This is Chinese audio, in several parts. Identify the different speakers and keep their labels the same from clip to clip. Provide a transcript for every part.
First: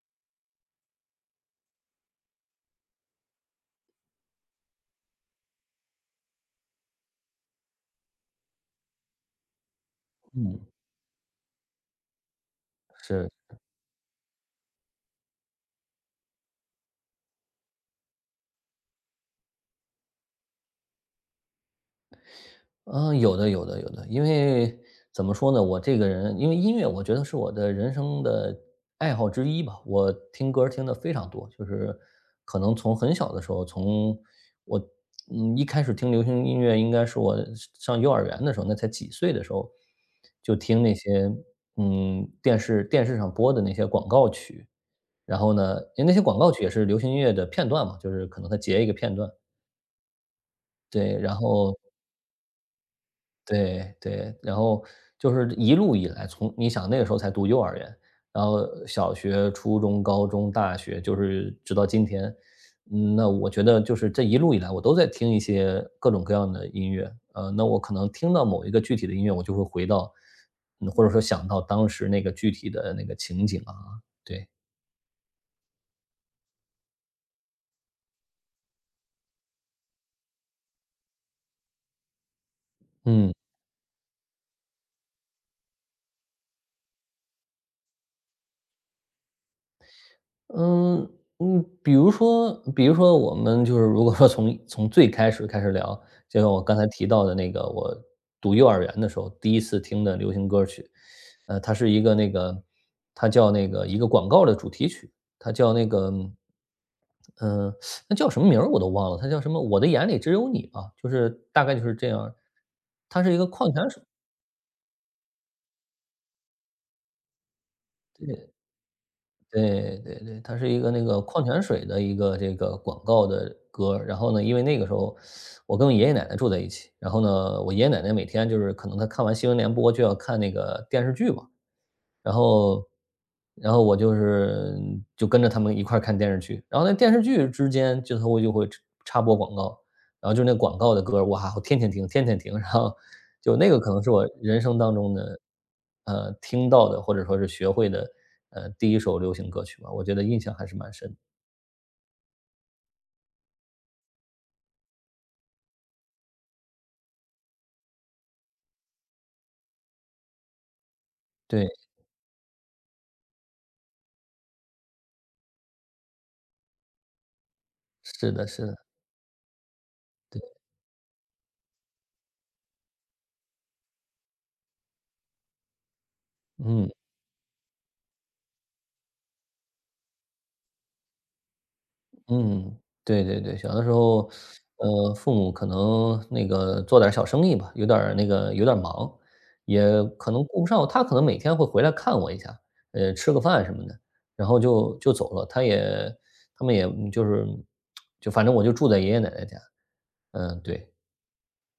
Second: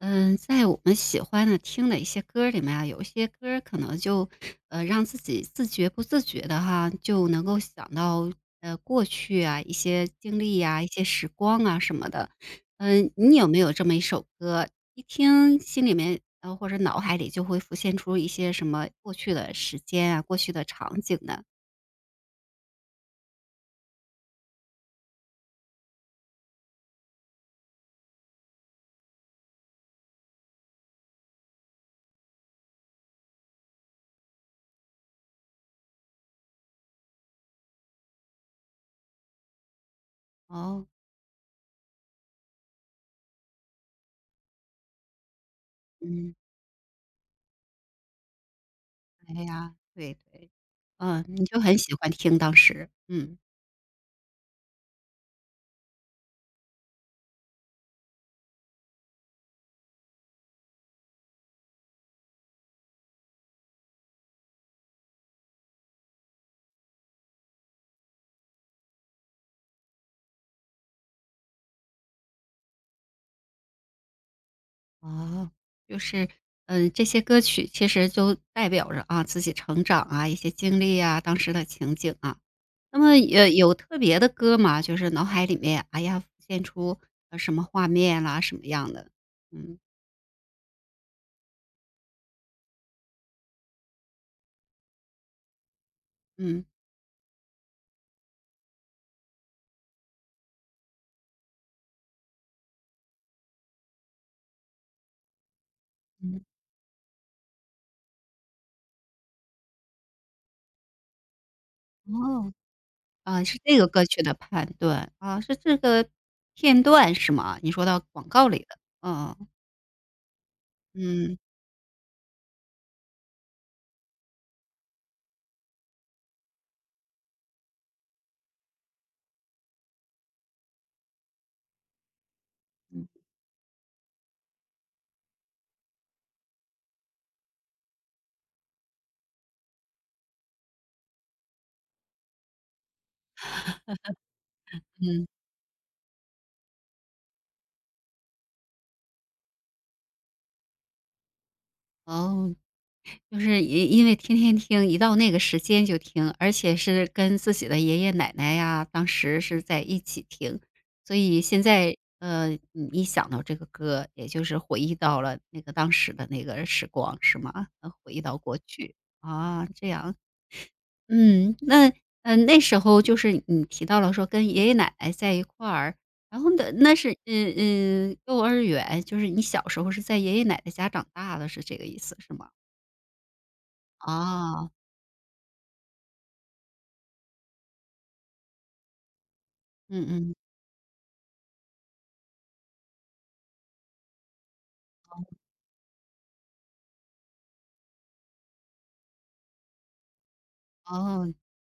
Speaker 1: 嗯，在我们喜欢的听的一些歌儿里面啊，有一些歌儿可能就，让自己自觉不自觉的哈，就能够想到，过去啊，一些经历
Speaker 2: 嗯，
Speaker 1: 呀，一些时光啊什么的。嗯，
Speaker 2: 是，
Speaker 1: 你有没有这么一首歌，一听心里面，或者脑海里就会浮现出一些什么过去的时间啊，过去的场景呢？
Speaker 2: 嗯，有的，有的，有的。因为怎么说呢，我这个人，因为音乐，我觉得是我的人生的爱好之一吧。我听歌儿听的非常多，就是可能从很小的时候，从我一开始听流行音乐，应该是我上幼儿园的时候，那才几岁的时候，就听
Speaker 1: 哦，
Speaker 2: 那些电视上播的那些广告曲，然后呢，因为那些
Speaker 1: 嗯，
Speaker 2: 广告曲也是流行音乐的片段嘛，就是可能它截一个片段，
Speaker 1: 哎呀，对对，
Speaker 2: 对，
Speaker 1: 嗯，
Speaker 2: 然
Speaker 1: 你就
Speaker 2: 后。
Speaker 1: 很喜欢听当时，嗯。
Speaker 2: 对对，然后就是一路以来，从你想那个时候才读幼儿园，然后小学、初中、高中、大学，就是直到今天。嗯，那我觉得就是这一路以来，我都在听一些各种各样的音乐。那我可能听到某一个具体的音乐，我就会回到，或者说想到当时那个具体的那个情景啊，对，
Speaker 1: 哦，就是，嗯，这些歌曲其实就代表着啊自己成长啊一些经历啊，当时的情景啊。那么
Speaker 2: 嗯。
Speaker 1: 有特别的歌吗？就是脑海里面哎呀浮现出什么画面啦，什么样的？嗯
Speaker 2: 嗯嗯，比如说我们就是如果说从最开始聊，就像我
Speaker 1: 嗯
Speaker 2: 刚才提到的那个，我读幼儿园的时候第一次听的流行歌曲，它是一个那个它叫那个一个广告的主题曲，它叫那个
Speaker 1: 嗯，
Speaker 2: 嗯，那叫什么名儿我都忘了，它叫什么？我的眼里只有你吧，就是大概就是这样。
Speaker 1: 哦，
Speaker 2: 它是一
Speaker 1: 啊
Speaker 2: 个
Speaker 1: 是
Speaker 2: 矿
Speaker 1: 这个
Speaker 2: 泉水。
Speaker 1: 歌曲的判断啊，是这个片段是吗？你说到广告里的，嗯
Speaker 2: 对对对，它是一个那个
Speaker 1: 嗯
Speaker 2: 矿泉水的一个这个广告的歌儿。然后呢，因为那个时候我跟我爷爷奶奶住在一起，然后呢，我爷爷奶奶每天就是可能他看完新闻联播就要看那个电视剧嘛，然后
Speaker 1: 嗯
Speaker 2: 然后我就是就跟着他们一块儿看电视剧，然后那电视剧之间就会插播广告，然后就那广告的歌儿哇，我天天听，天天听，然后就那个可能是我人生当中
Speaker 1: 嗯，
Speaker 2: 的，听到的或者说是学会的，第一首流行歌曲吧，我觉得印象还是蛮深的。
Speaker 1: 哦，就是因为天天听，一到那个时间就听，而且是跟自己的爷爷奶奶呀，当时是在一起听。所以现
Speaker 2: 对，
Speaker 1: 在，你一想到这个歌，也就是回忆到了那个当时的那个时光，是吗？回忆
Speaker 2: 是
Speaker 1: 到
Speaker 2: 的
Speaker 1: 过
Speaker 2: 是的，
Speaker 1: 去。啊，这样。嗯，那，嗯，那时候就是你提到了说跟爷爷奶奶在一块儿，然后那
Speaker 2: 嗯。
Speaker 1: 那是，嗯嗯，幼儿园，就是你小时候是在爷爷奶奶家长大的，是这个意思，是吗？
Speaker 2: 嗯，对对对，小的时候，
Speaker 1: 啊。
Speaker 2: 父母可能那个做点儿小生意吧，有点儿忙，也
Speaker 1: 嗯
Speaker 2: 可
Speaker 1: 嗯，
Speaker 2: 能顾不上我他可能每天会回来看我一下，吃个饭什么的，然后就走了。他也，他们也就是，就反正我就住在爷爷奶奶家。嗯，对。
Speaker 1: 哦，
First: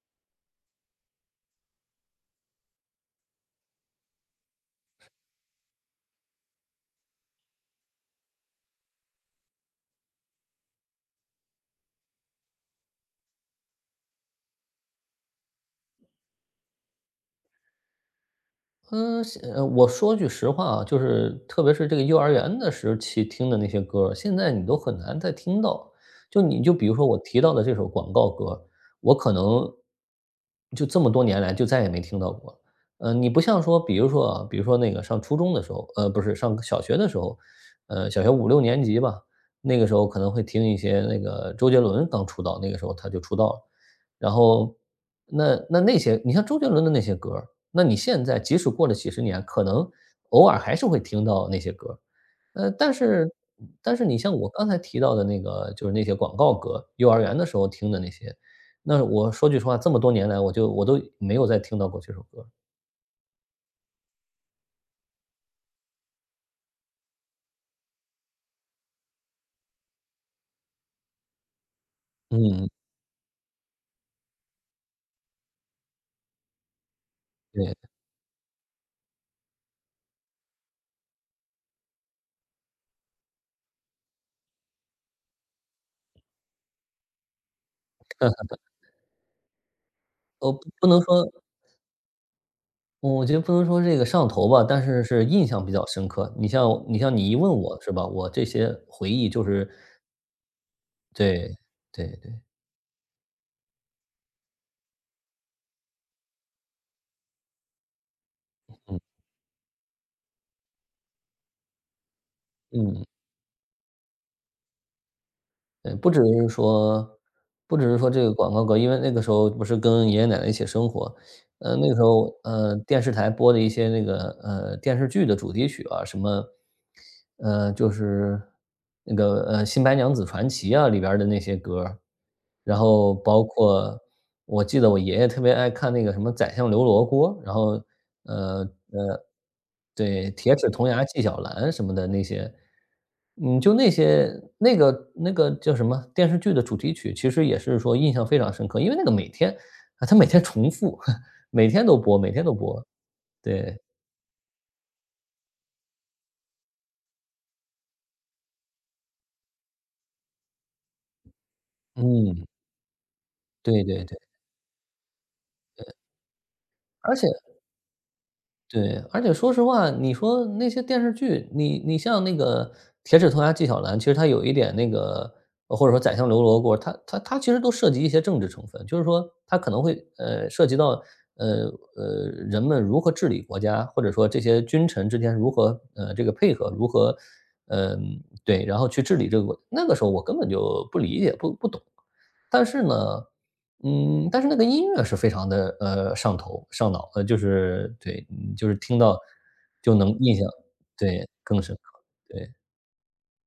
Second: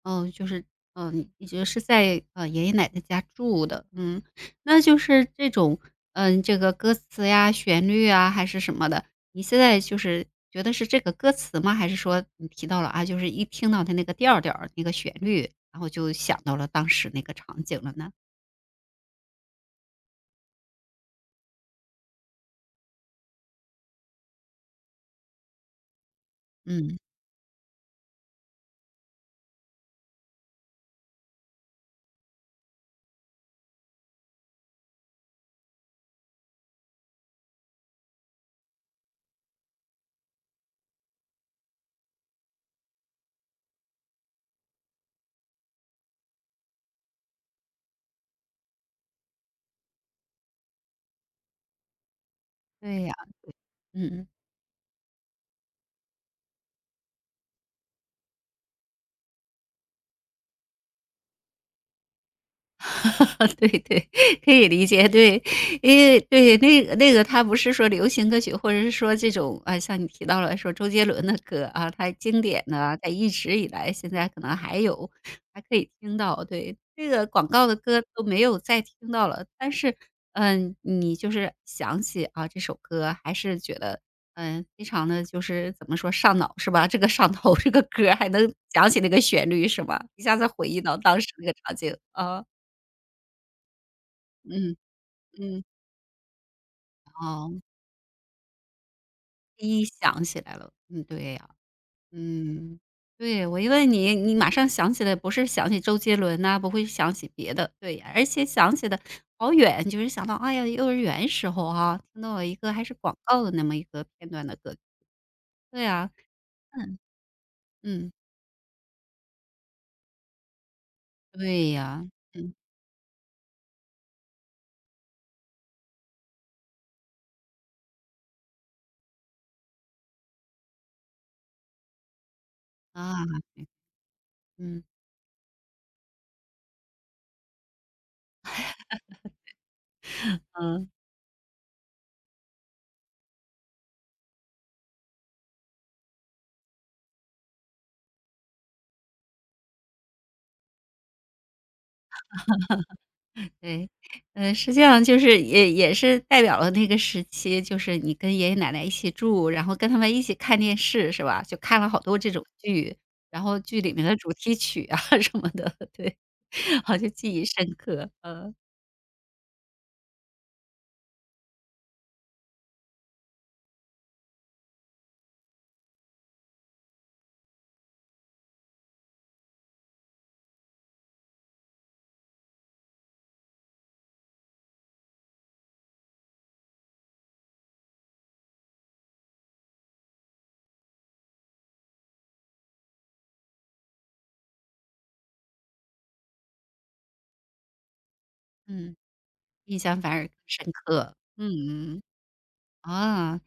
Speaker 1: 哦，就是，嗯，你觉得是在，爷爷奶奶家住的，嗯，那就是这种，嗯，这个歌词呀、旋律啊，还是什么的，你现在就是觉得是这个歌词吗？还是说你提到了啊，就是一听到它那个调儿调儿、那个旋律，然后就想到了当时那个场景了呢？
Speaker 2: 嗯，我说句实话啊，就是特别是这个幼儿园的时期听的那些歌儿现在你都很难再听到。就你就比如
Speaker 1: 嗯，
Speaker 2: 说我提到的这首广告歌，我可能就这么多年来就再也没听到过。你不像说，比如说啊，比如说那个上初中的时候，不是上小学的时候，小学五六年级吧，那个时候可能会听一些那个周杰伦刚出道，那个时候他就出道了。然后，那些你像周杰伦的那些歌儿那你现在即使过了几十年，可能偶尔还是会听到那些歌儿。呃，但
Speaker 1: 对呀，
Speaker 2: 是但是
Speaker 1: 嗯
Speaker 2: 你
Speaker 1: 嗯。
Speaker 2: 像我刚才提到的那个，就是那些广告歌，幼儿园的时候听的那些，那我说句实话，这么多年来，我都没有再听到过这首歌。
Speaker 1: 对对，可以理解。对，因为对那个他不是说流行歌曲，或者是说这种啊，像你提到了说周杰伦的歌啊，他经典
Speaker 2: 嗯，
Speaker 1: 的啊在一直以来现在可能还有，还可以听到。对，这个广
Speaker 2: 对，
Speaker 1: 告 的歌都没有再听到了，但是，嗯，你就是想起啊这首歌，还是觉得，嗯，非常的就是怎么说上脑是吧？这个上头，这个歌儿还能想起那个旋律是吧？一下子
Speaker 2: 不
Speaker 1: 回忆
Speaker 2: 不
Speaker 1: 到
Speaker 2: 能
Speaker 1: 当
Speaker 2: 说
Speaker 1: 时那个场景，啊。
Speaker 2: 我觉得不能说这个上头吧，
Speaker 1: 嗯
Speaker 2: 但是是印象
Speaker 1: 嗯，
Speaker 2: 比较深刻。你像你一问
Speaker 1: 哦，
Speaker 2: 我是吧，我这些回忆就是
Speaker 1: 第一想起来了，嗯，对呀，
Speaker 2: 对，对对。嗯。
Speaker 1: 嗯，对，我一问你，你马上想起来，不是想起周杰伦呐、不会想起别的，对呀，而且想起的好远，就是想到，哎呀，幼儿园时候啊，听到了一个还是
Speaker 2: 嗯，
Speaker 1: 广告的那么一个片段的歌，对
Speaker 2: 对，不
Speaker 1: 啊
Speaker 2: 只是
Speaker 1: 嗯
Speaker 2: 说不只是说
Speaker 1: 嗯
Speaker 2: 这个广告歌，因为那个时候不是跟爷爷奶奶一起生活，
Speaker 1: 对
Speaker 2: 那个时
Speaker 1: 呀，
Speaker 2: 候，电视台播的一些那个，电视剧的主题曲啊，什么，就是那个，《新白娘子传奇》啊里边儿的那些歌儿。然
Speaker 1: 嗯
Speaker 2: 后
Speaker 1: 啊
Speaker 2: 包括我记
Speaker 1: 嗯
Speaker 2: 得我爷爷特别爱看那个什么《宰相刘罗锅》，然后，呃，呃，对，《铁齿铜
Speaker 1: 嗯。
Speaker 2: 牙纪晓岚》什么的那些，就那些那个叫什么电视剧的主题曲，其实也是说印象非常深刻，因为那个每天啊，它每天重复。每天都播每天都播，对。
Speaker 1: 对，嗯，实际上就是也也是代表了那个时期，就是你跟爷爷奶奶一起住，然后跟他们一起看电视是吧？就看了好多这种
Speaker 2: 嗯，
Speaker 1: 剧，然后剧
Speaker 2: 对
Speaker 1: 里
Speaker 2: 对
Speaker 1: 面的
Speaker 2: 对，
Speaker 1: 主题曲啊 什么的，对，好像
Speaker 2: 而且
Speaker 1: 记忆深刻，呃，
Speaker 2: 对，而且说实话，你说那些电视剧，你像那个《铁齿铜牙纪晓岚》，其实它有一点那个或者说《宰相刘罗锅》，它其实都涉及一些政治成分，就是说它可能会，涉及到，呃，人们如何治理国家，或者说这些君臣之间如何，这个配合，如何嗯，呃，对，然后去治理这个国。那个时候我根本就不理解，不懂。但是呢但是那个音乐是非常的，上头上脑，就是对，就是
Speaker 1: 嗯，
Speaker 2: 听到
Speaker 1: 印
Speaker 2: 就
Speaker 1: 象
Speaker 2: 能
Speaker 1: 反而更
Speaker 2: 印象
Speaker 1: 深刻，
Speaker 2: 对，更深刻，
Speaker 1: 嗯，嗯
Speaker 2: 对，
Speaker 1: 啊。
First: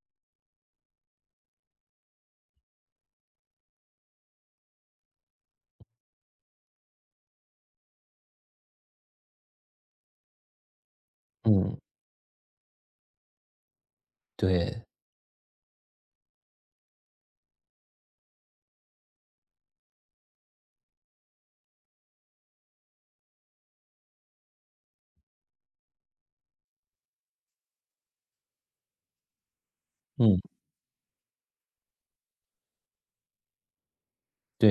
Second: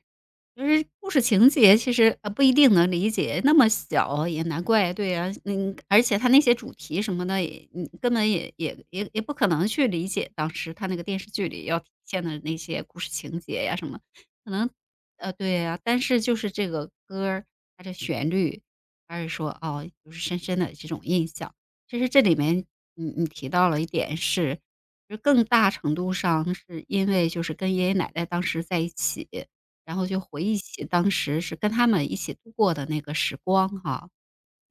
Speaker 1: 就是故事情节其实，不一定能理解，那么小也难怪，对呀，嗯，而且他那些主题什么的，也你根本也不可能去理解当时他那个电视剧里
Speaker 2: 嗯，
Speaker 1: 要体现的那些故事情节呀什么，可能
Speaker 2: 对，
Speaker 1: 对呀，但是就是这个歌儿，它的旋律，还是说，哦，就是深深的这种印象。其实这里面你提到了一点是，就更大程度上是因为就是跟爷爷奶奶当时在一起。然后就
Speaker 2: 嗯，
Speaker 1: 回忆起当时是跟他们一起度过的那个时光哈，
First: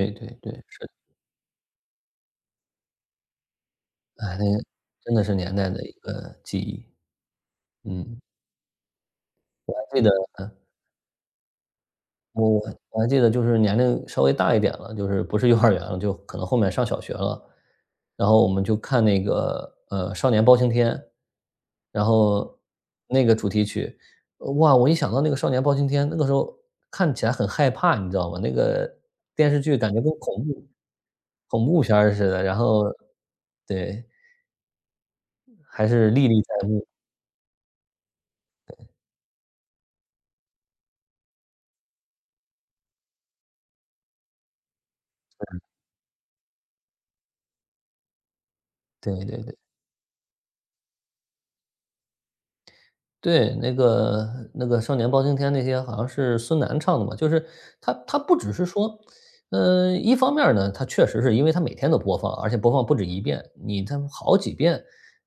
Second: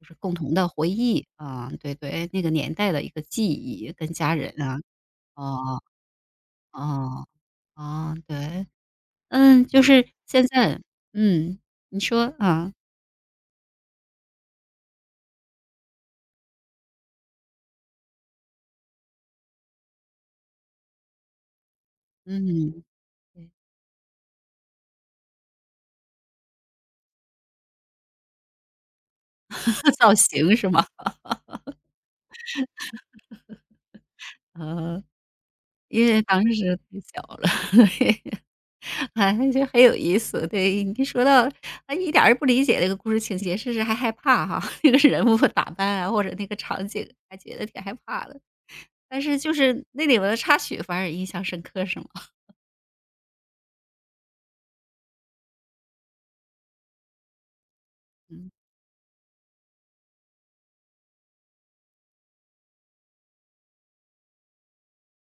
Speaker 1: 就是
Speaker 2: 对
Speaker 1: 共
Speaker 2: 对，
Speaker 1: 同的
Speaker 2: 是的，
Speaker 1: 回忆，啊，对对，那个年代的一个记忆，跟家
Speaker 2: 哎，那
Speaker 1: 人
Speaker 2: 个
Speaker 1: 啊，
Speaker 2: 真的是年代的
Speaker 1: 哦
Speaker 2: 一个记忆，
Speaker 1: 哦哦，
Speaker 2: 嗯，
Speaker 1: 对，嗯，
Speaker 2: 我
Speaker 1: 就
Speaker 2: 还记
Speaker 1: 是
Speaker 2: 得
Speaker 1: 现在嗯，你说，
Speaker 2: 我
Speaker 1: 啊，
Speaker 2: 我还记得就是年龄稍微大一点了，就是不是幼儿园了，就可能后面上小学了。然后我们就看那个，《少年包青天》，然后
Speaker 1: 嗯，
Speaker 2: 那个主
Speaker 1: 对
Speaker 2: 题曲，哇，我一想到那个《少年包青天》，那个时候看起来很害怕，你知道吗？那个电视剧感 觉跟
Speaker 1: 造
Speaker 2: 恐
Speaker 1: 型
Speaker 2: 怖
Speaker 1: 是吗？
Speaker 2: 恐怖片儿似的，然后对，
Speaker 1: 呃，
Speaker 2: 还
Speaker 1: 因
Speaker 2: 是
Speaker 1: 为
Speaker 2: 历历
Speaker 1: 当
Speaker 2: 在
Speaker 1: 时
Speaker 2: 目，
Speaker 1: 太小了，嘿。啊，就很有意思。对，你说到啊，一点儿也不理解那个故事情节，甚至还害怕哈，那个人物打扮啊，或者那个场景，还觉得挺害怕的。
Speaker 2: 对
Speaker 1: 但
Speaker 2: 对
Speaker 1: 是就
Speaker 2: 对。
Speaker 1: 是那里面的插曲反而印象深刻，是吗？
Speaker 2: 对，那个《少年包青天》那些好像是孙楠唱的嘛，就是他 不只
Speaker 1: 嗯。
Speaker 2: 是说，一方面儿呢，他确实是因为他每天都播放，而且播放不止一遍，他好几遍，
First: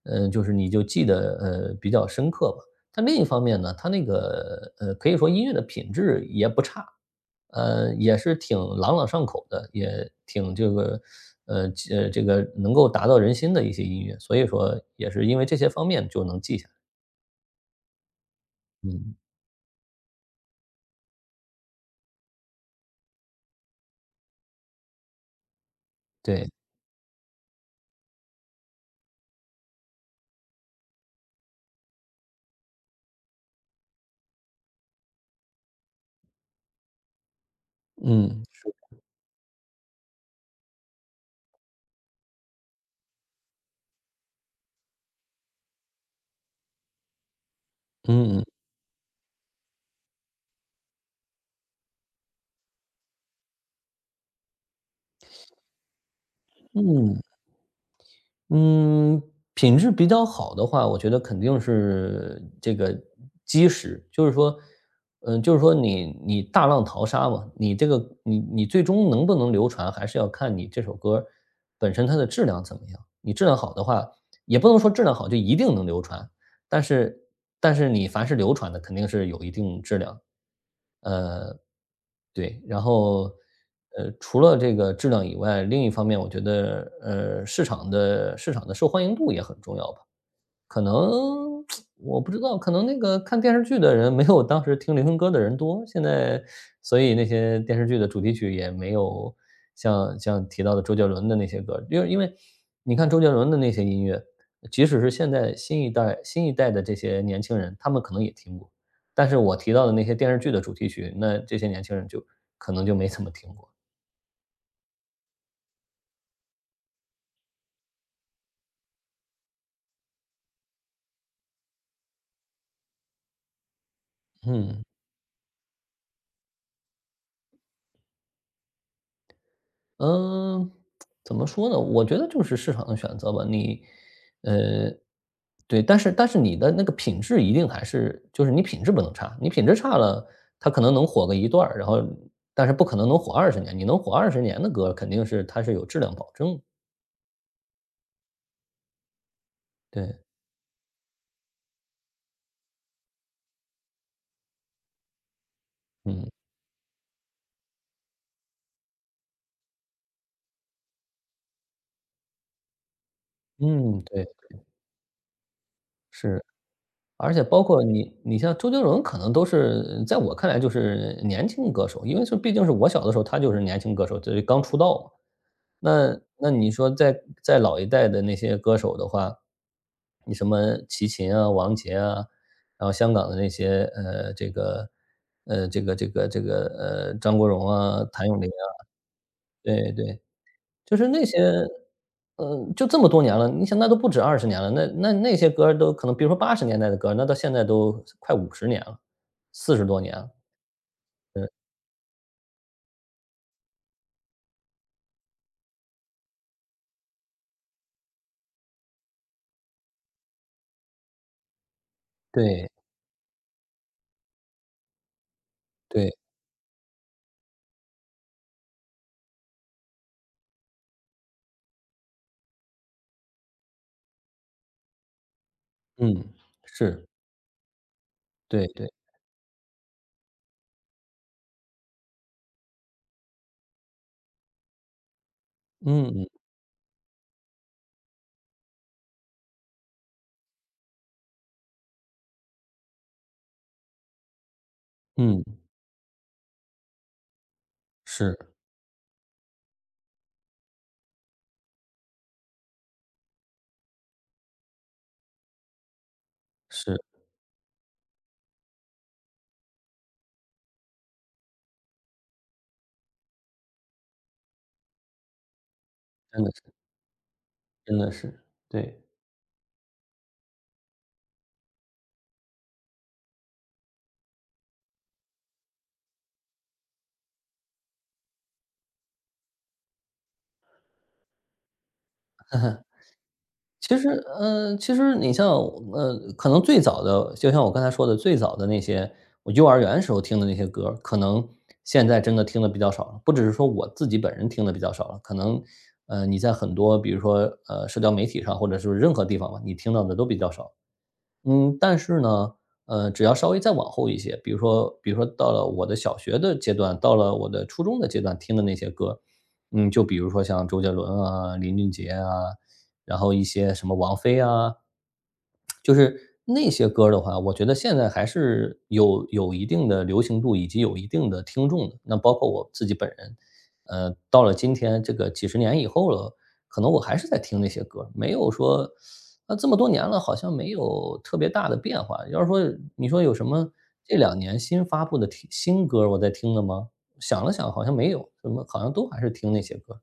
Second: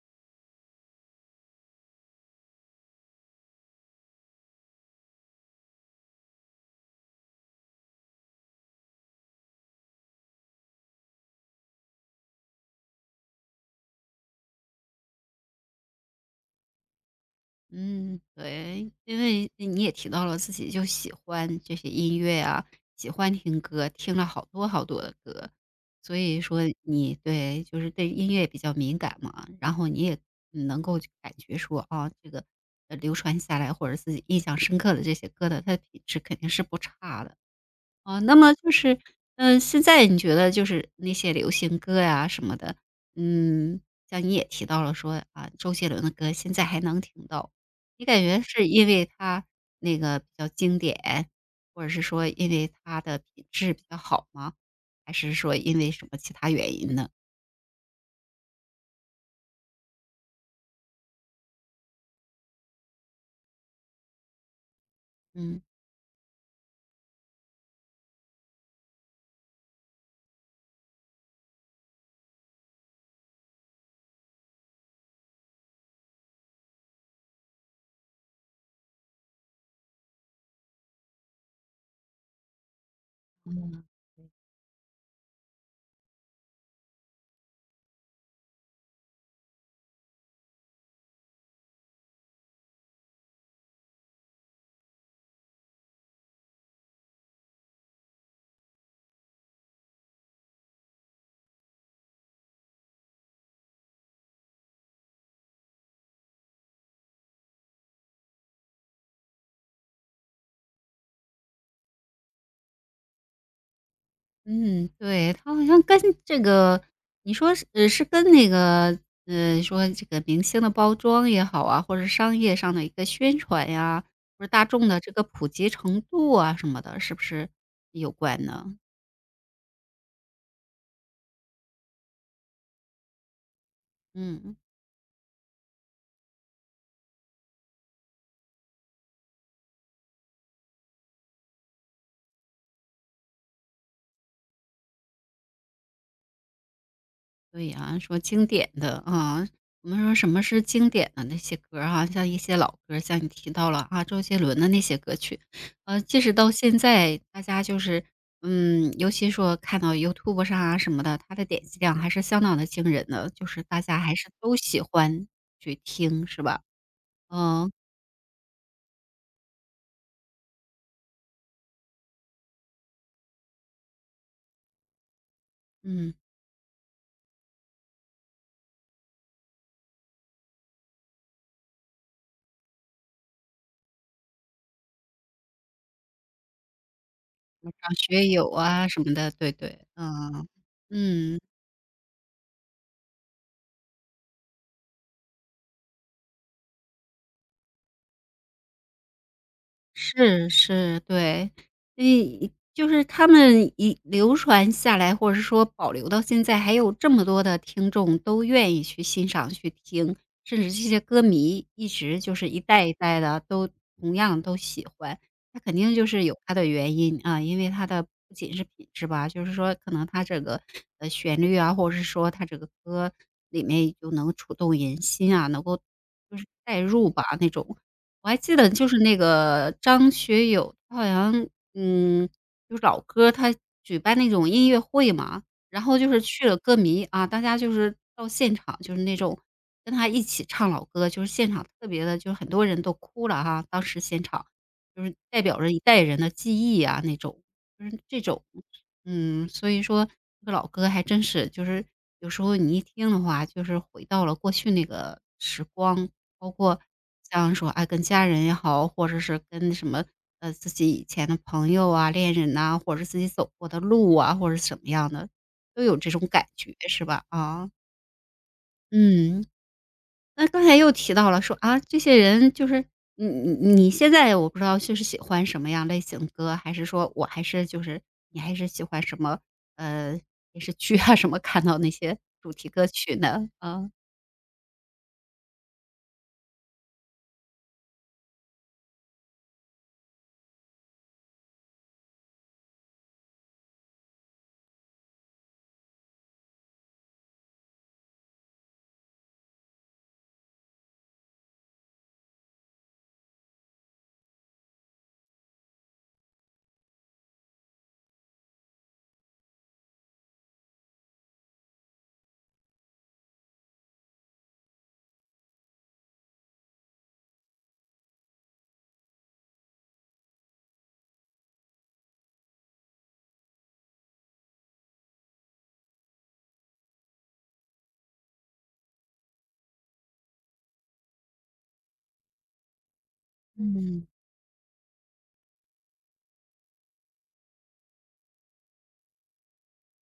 Speaker 2: 就是你就记得比较深刻吧。但另一方面呢，他那个可以说音乐的品质也不差，也是挺朗朗上口的，也挺呃这个能够达到人心的一些音乐，所以说也是因为这些方面就能记下来。
Speaker 1: 嗯，对，
Speaker 2: 嗯，
Speaker 1: 因为你也提到了自己就喜欢这些音乐啊，喜欢听歌，听了好多好多的歌，所以
Speaker 2: 对。
Speaker 1: 说你对就是对音乐比较敏感嘛，然后你也嗯能够去感觉说啊，这个流传下来或者自己印象深刻的这些歌的，它的品质肯定是不差的。哦，那
Speaker 2: 嗯，
Speaker 1: 么就是，嗯，现在你觉得就是那些流行歌呀、什么的，嗯，像你也提到了说啊，周杰伦的歌现在还能听到，你感觉
Speaker 2: 嗯
Speaker 1: 是因为他那个比较经典，或者是说因为他的品质比较好吗？还是说因为什么其他原因呢？
Speaker 2: 嗯嗯，品质比较好的话，我觉得肯定是这个基石。就是说，嗯，就是
Speaker 1: 嗯
Speaker 2: 说你大浪淘沙嘛，你这个你最终能不能流传，还是要看你这首歌本身它的质量怎么样。你质量好的话，也不能说质量好就一定能流传，但是但是你凡是流传的肯定是有一定质量。呃，对，然后，除了这个质量以外，另一方面我觉得，市场的受欢迎度也很重要吧。可能我不知道，可能那个看电视剧的人没有当时听流行歌的人多，现在所以那些电视剧的主题曲也没有像提到的周杰伦的那些歌，因为你看周杰伦的那些音乐，即使是现在新一代的这些年轻人，他们可能也听过，但是我提到的那些电视剧的主题曲，那这些年轻人就可能就没怎么听过，
Speaker 1: 嗯，对，他好像跟这个，你说是是跟那个，说这个明星的包装也好啊，或者商业上的一个宣传呀，或者大
Speaker 2: 嗯。
Speaker 1: 众的这个普及程度啊什么的，是不是有关呢？
Speaker 2: 嗯，怎么说呢？我觉得就是市场的选择吧。你，
Speaker 1: 嗯。
Speaker 2: 呃，对，但是你的那个品质一定还是，就是你品质不能差，你品质差了，它可能能火个一段儿，然后但是不可能能火20年。你能火20年的歌，肯定是它是有质量保证的。
Speaker 1: 对呀，说经典的啊，我们说
Speaker 2: 对，
Speaker 1: 什么是经典的那些歌儿哈，像一些老歌儿像你提到了啊，周杰伦的那些歌曲，即
Speaker 2: 嗯
Speaker 1: 使到现在，大家就是，嗯，尤其说看到 YouTube 上啊什么的，它的点击量还是相当的惊人的，就是大家
Speaker 2: 嗯，
Speaker 1: 还
Speaker 2: 对，
Speaker 1: 是都喜欢去听，是
Speaker 2: 是。
Speaker 1: 吧？
Speaker 2: 而且包
Speaker 1: 嗯
Speaker 2: 括你像周杰伦，可能都是在我看来就是年轻歌手，因为是毕竟是我小的时候，他就是年轻歌手，就是刚出道嘛。
Speaker 1: 嗯，
Speaker 2: 那你说在老一代的那些歌手的话，你什么齐秦啊、王杰啊，然后香港的那些呃这个这个这个张国荣
Speaker 1: 像
Speaker 2: 啊、谭
Speaker 1: 学
Speaker 2: 咏麟
Speaker 1: 友
Speaker 2: 啊，
Speaker 1: 啊什么的，对对，
Speaker 2: 对对，
Speaker 1: 嗯
Speaker 2: 就是那些，
Speaker 1: 嗯。
Speaker 2: 就这么多年了，你想那都不止二十年了，那那些歌儿都可能比如说80年代的歌儿那到现在都快50年了40多年了。
Speaker 1: 是是，对。嗯，就是他们一流传下来，或者是说保留到现在，还有这么多的听众都愿意去欣赏、去听，甚至这些歌迷一直就是一
Speaker 2: 对，
Speaker 1: 代一代的都同样都喜欢，那肯定就
Speaker 2: 对，
Speaker 1: 是有它的原因啊。因为它的不仅是品质吧，就是说可能它这个，旋律啊，或者是说它这个歌里面就能触动人心啊，能够
Speaker 2: 嗯，
Speaker 1: 就是代
Speaker 2: 是，
Speaker 1: 入吧那种。我还记
Speaker 2: 对
Speaker 1: 得
Speaker 2: 对，
Speaker 1: 就是那个张学友，他好像嗯，就是老歌，他举办那种音乐会嘛，然后
Speaker 2: 嗯
Speaker 1: 就是
Speaker 2: 嗯
Speaker 1: 去了歌迷啊，大家就是到现场，就是那种跟他一起唱老歌，就是现场特别的，就是很多人都哭了哈、当时现场就是代
Speaker 2: 嗯，
Speaker 1: 表着一代人的记忆啊，那种就是这
Speaker 2: 是，
Speaker 1: 种，嗯，所以说这个老歌还真是，就是有时候你一听的话，就是回到了过去那个时光。包括
Speaker 2: 是，
Speaker 1: 像说，哎，跟家人也好，或者是跟什么，自己以前的朋友啊、恋人呐、或者是自己走过的路啊，或者是什么样的，都有这种
Speaker 2: 真
Speaker 1: 感
Speaker 2: 的是
Speaker 1: 觉，是吧？啊，
Speaker 2: 真的是，对。
Speaker 1: 嗯，那刚才又提到了说，啊，这些人就是你现在我不知道就是喜欢什么样类型歌，还是说我还是就是你还是喜欢什么，呃，电视剧啊什么看到那些主题歌 曲呢？啊，
Speaker 2: 其实，你像，可能最早的，就像我刚才说的，最早的那些我幼儿园时候听的那些歌儿可能现在真的听的比较少了。不只是说我自己本人听的比较少了，可能，你在很多比如说，社交媒体上或者是任何地方吧，你听到的都比较少。嗯，但是呢，只要稍微再往后一些，比如说到了我的小学的阶段，到了我的初中的阶段听的那些歌，嗯，就比如说像周杰伦啊、林俊杰啊，然后一些什么王菲啊，就是那些歌儿的话，我觉得现在还是有一定的流行度，以及有一定的听众的。那包括我自己本人，到了今天这个几十年以后了，可能我还是在听那些歌儿没有说，那这么多年了，好像没有特别大的变化。要是说你说有什么
Speaker 1: 嗯。
Speaker 2: 这两年新发布的听新歌儿我在听的吗？想了想好像没有，什么好像都还是听那些歌儿。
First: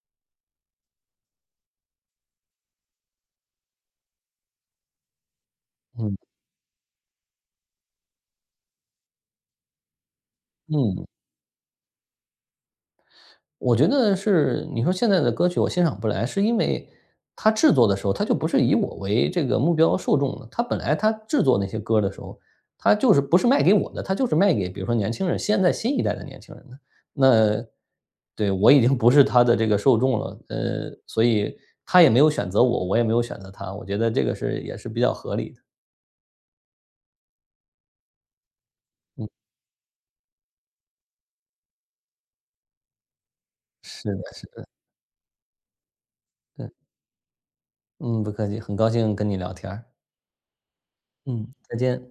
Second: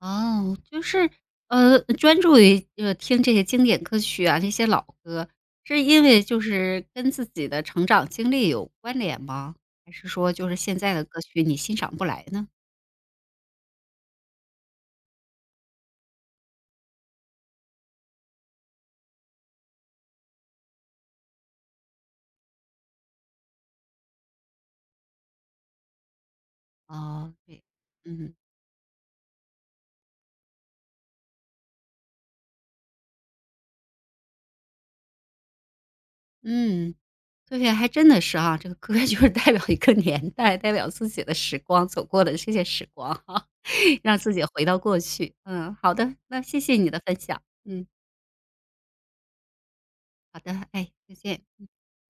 Speaker 1: 哦，就是，专注于，听这些经典歌曲啊，这些老歌，是因
Speaker 2: 嗯，
Speaker 1: 为就是跟自己的成长经历有关联吗？还是说就是现在的
Speaker 2: 嗯。
Speaker 1: 歌曲你欣赏不来呢？
Speaker 2: 我觉得是你说现在的歌曲我欣赏不来，是因为他制作的时候，他就不是以我为这个目标受众了。他本来制作那些歌的时候，他就是不是卖给我的，他就是卖给比如说年轻人，现在新一代的年轻人的。
Speaker 1: 哦，对，
Speaker 2: 那
Speaker 1: 嗯，
Speaker 2: 对，我已经不是他的这个受众了，所以他也没有选择我，我也没有选择他，我觉得这个是也是比较合理的。
Speaker 1: 嗯，对，还真的是啊，这个歌就是代表一个年代，代表自己的时光，走过的这些时光哈，
Speaker 2: 是
Speaker 1: 让
Speaker 2: 的，
Speaker 1: 自己回到过去。嗯，好的，那谢
Speaker 2: 嗯
Speaker 1: 谢你的分享。嗯，
Speaker 2: 嗯，不客气，很高兴跟你聊天儿，
Speaker 1: 好的，哎，再见。
Speaker 2: 嗯，再见。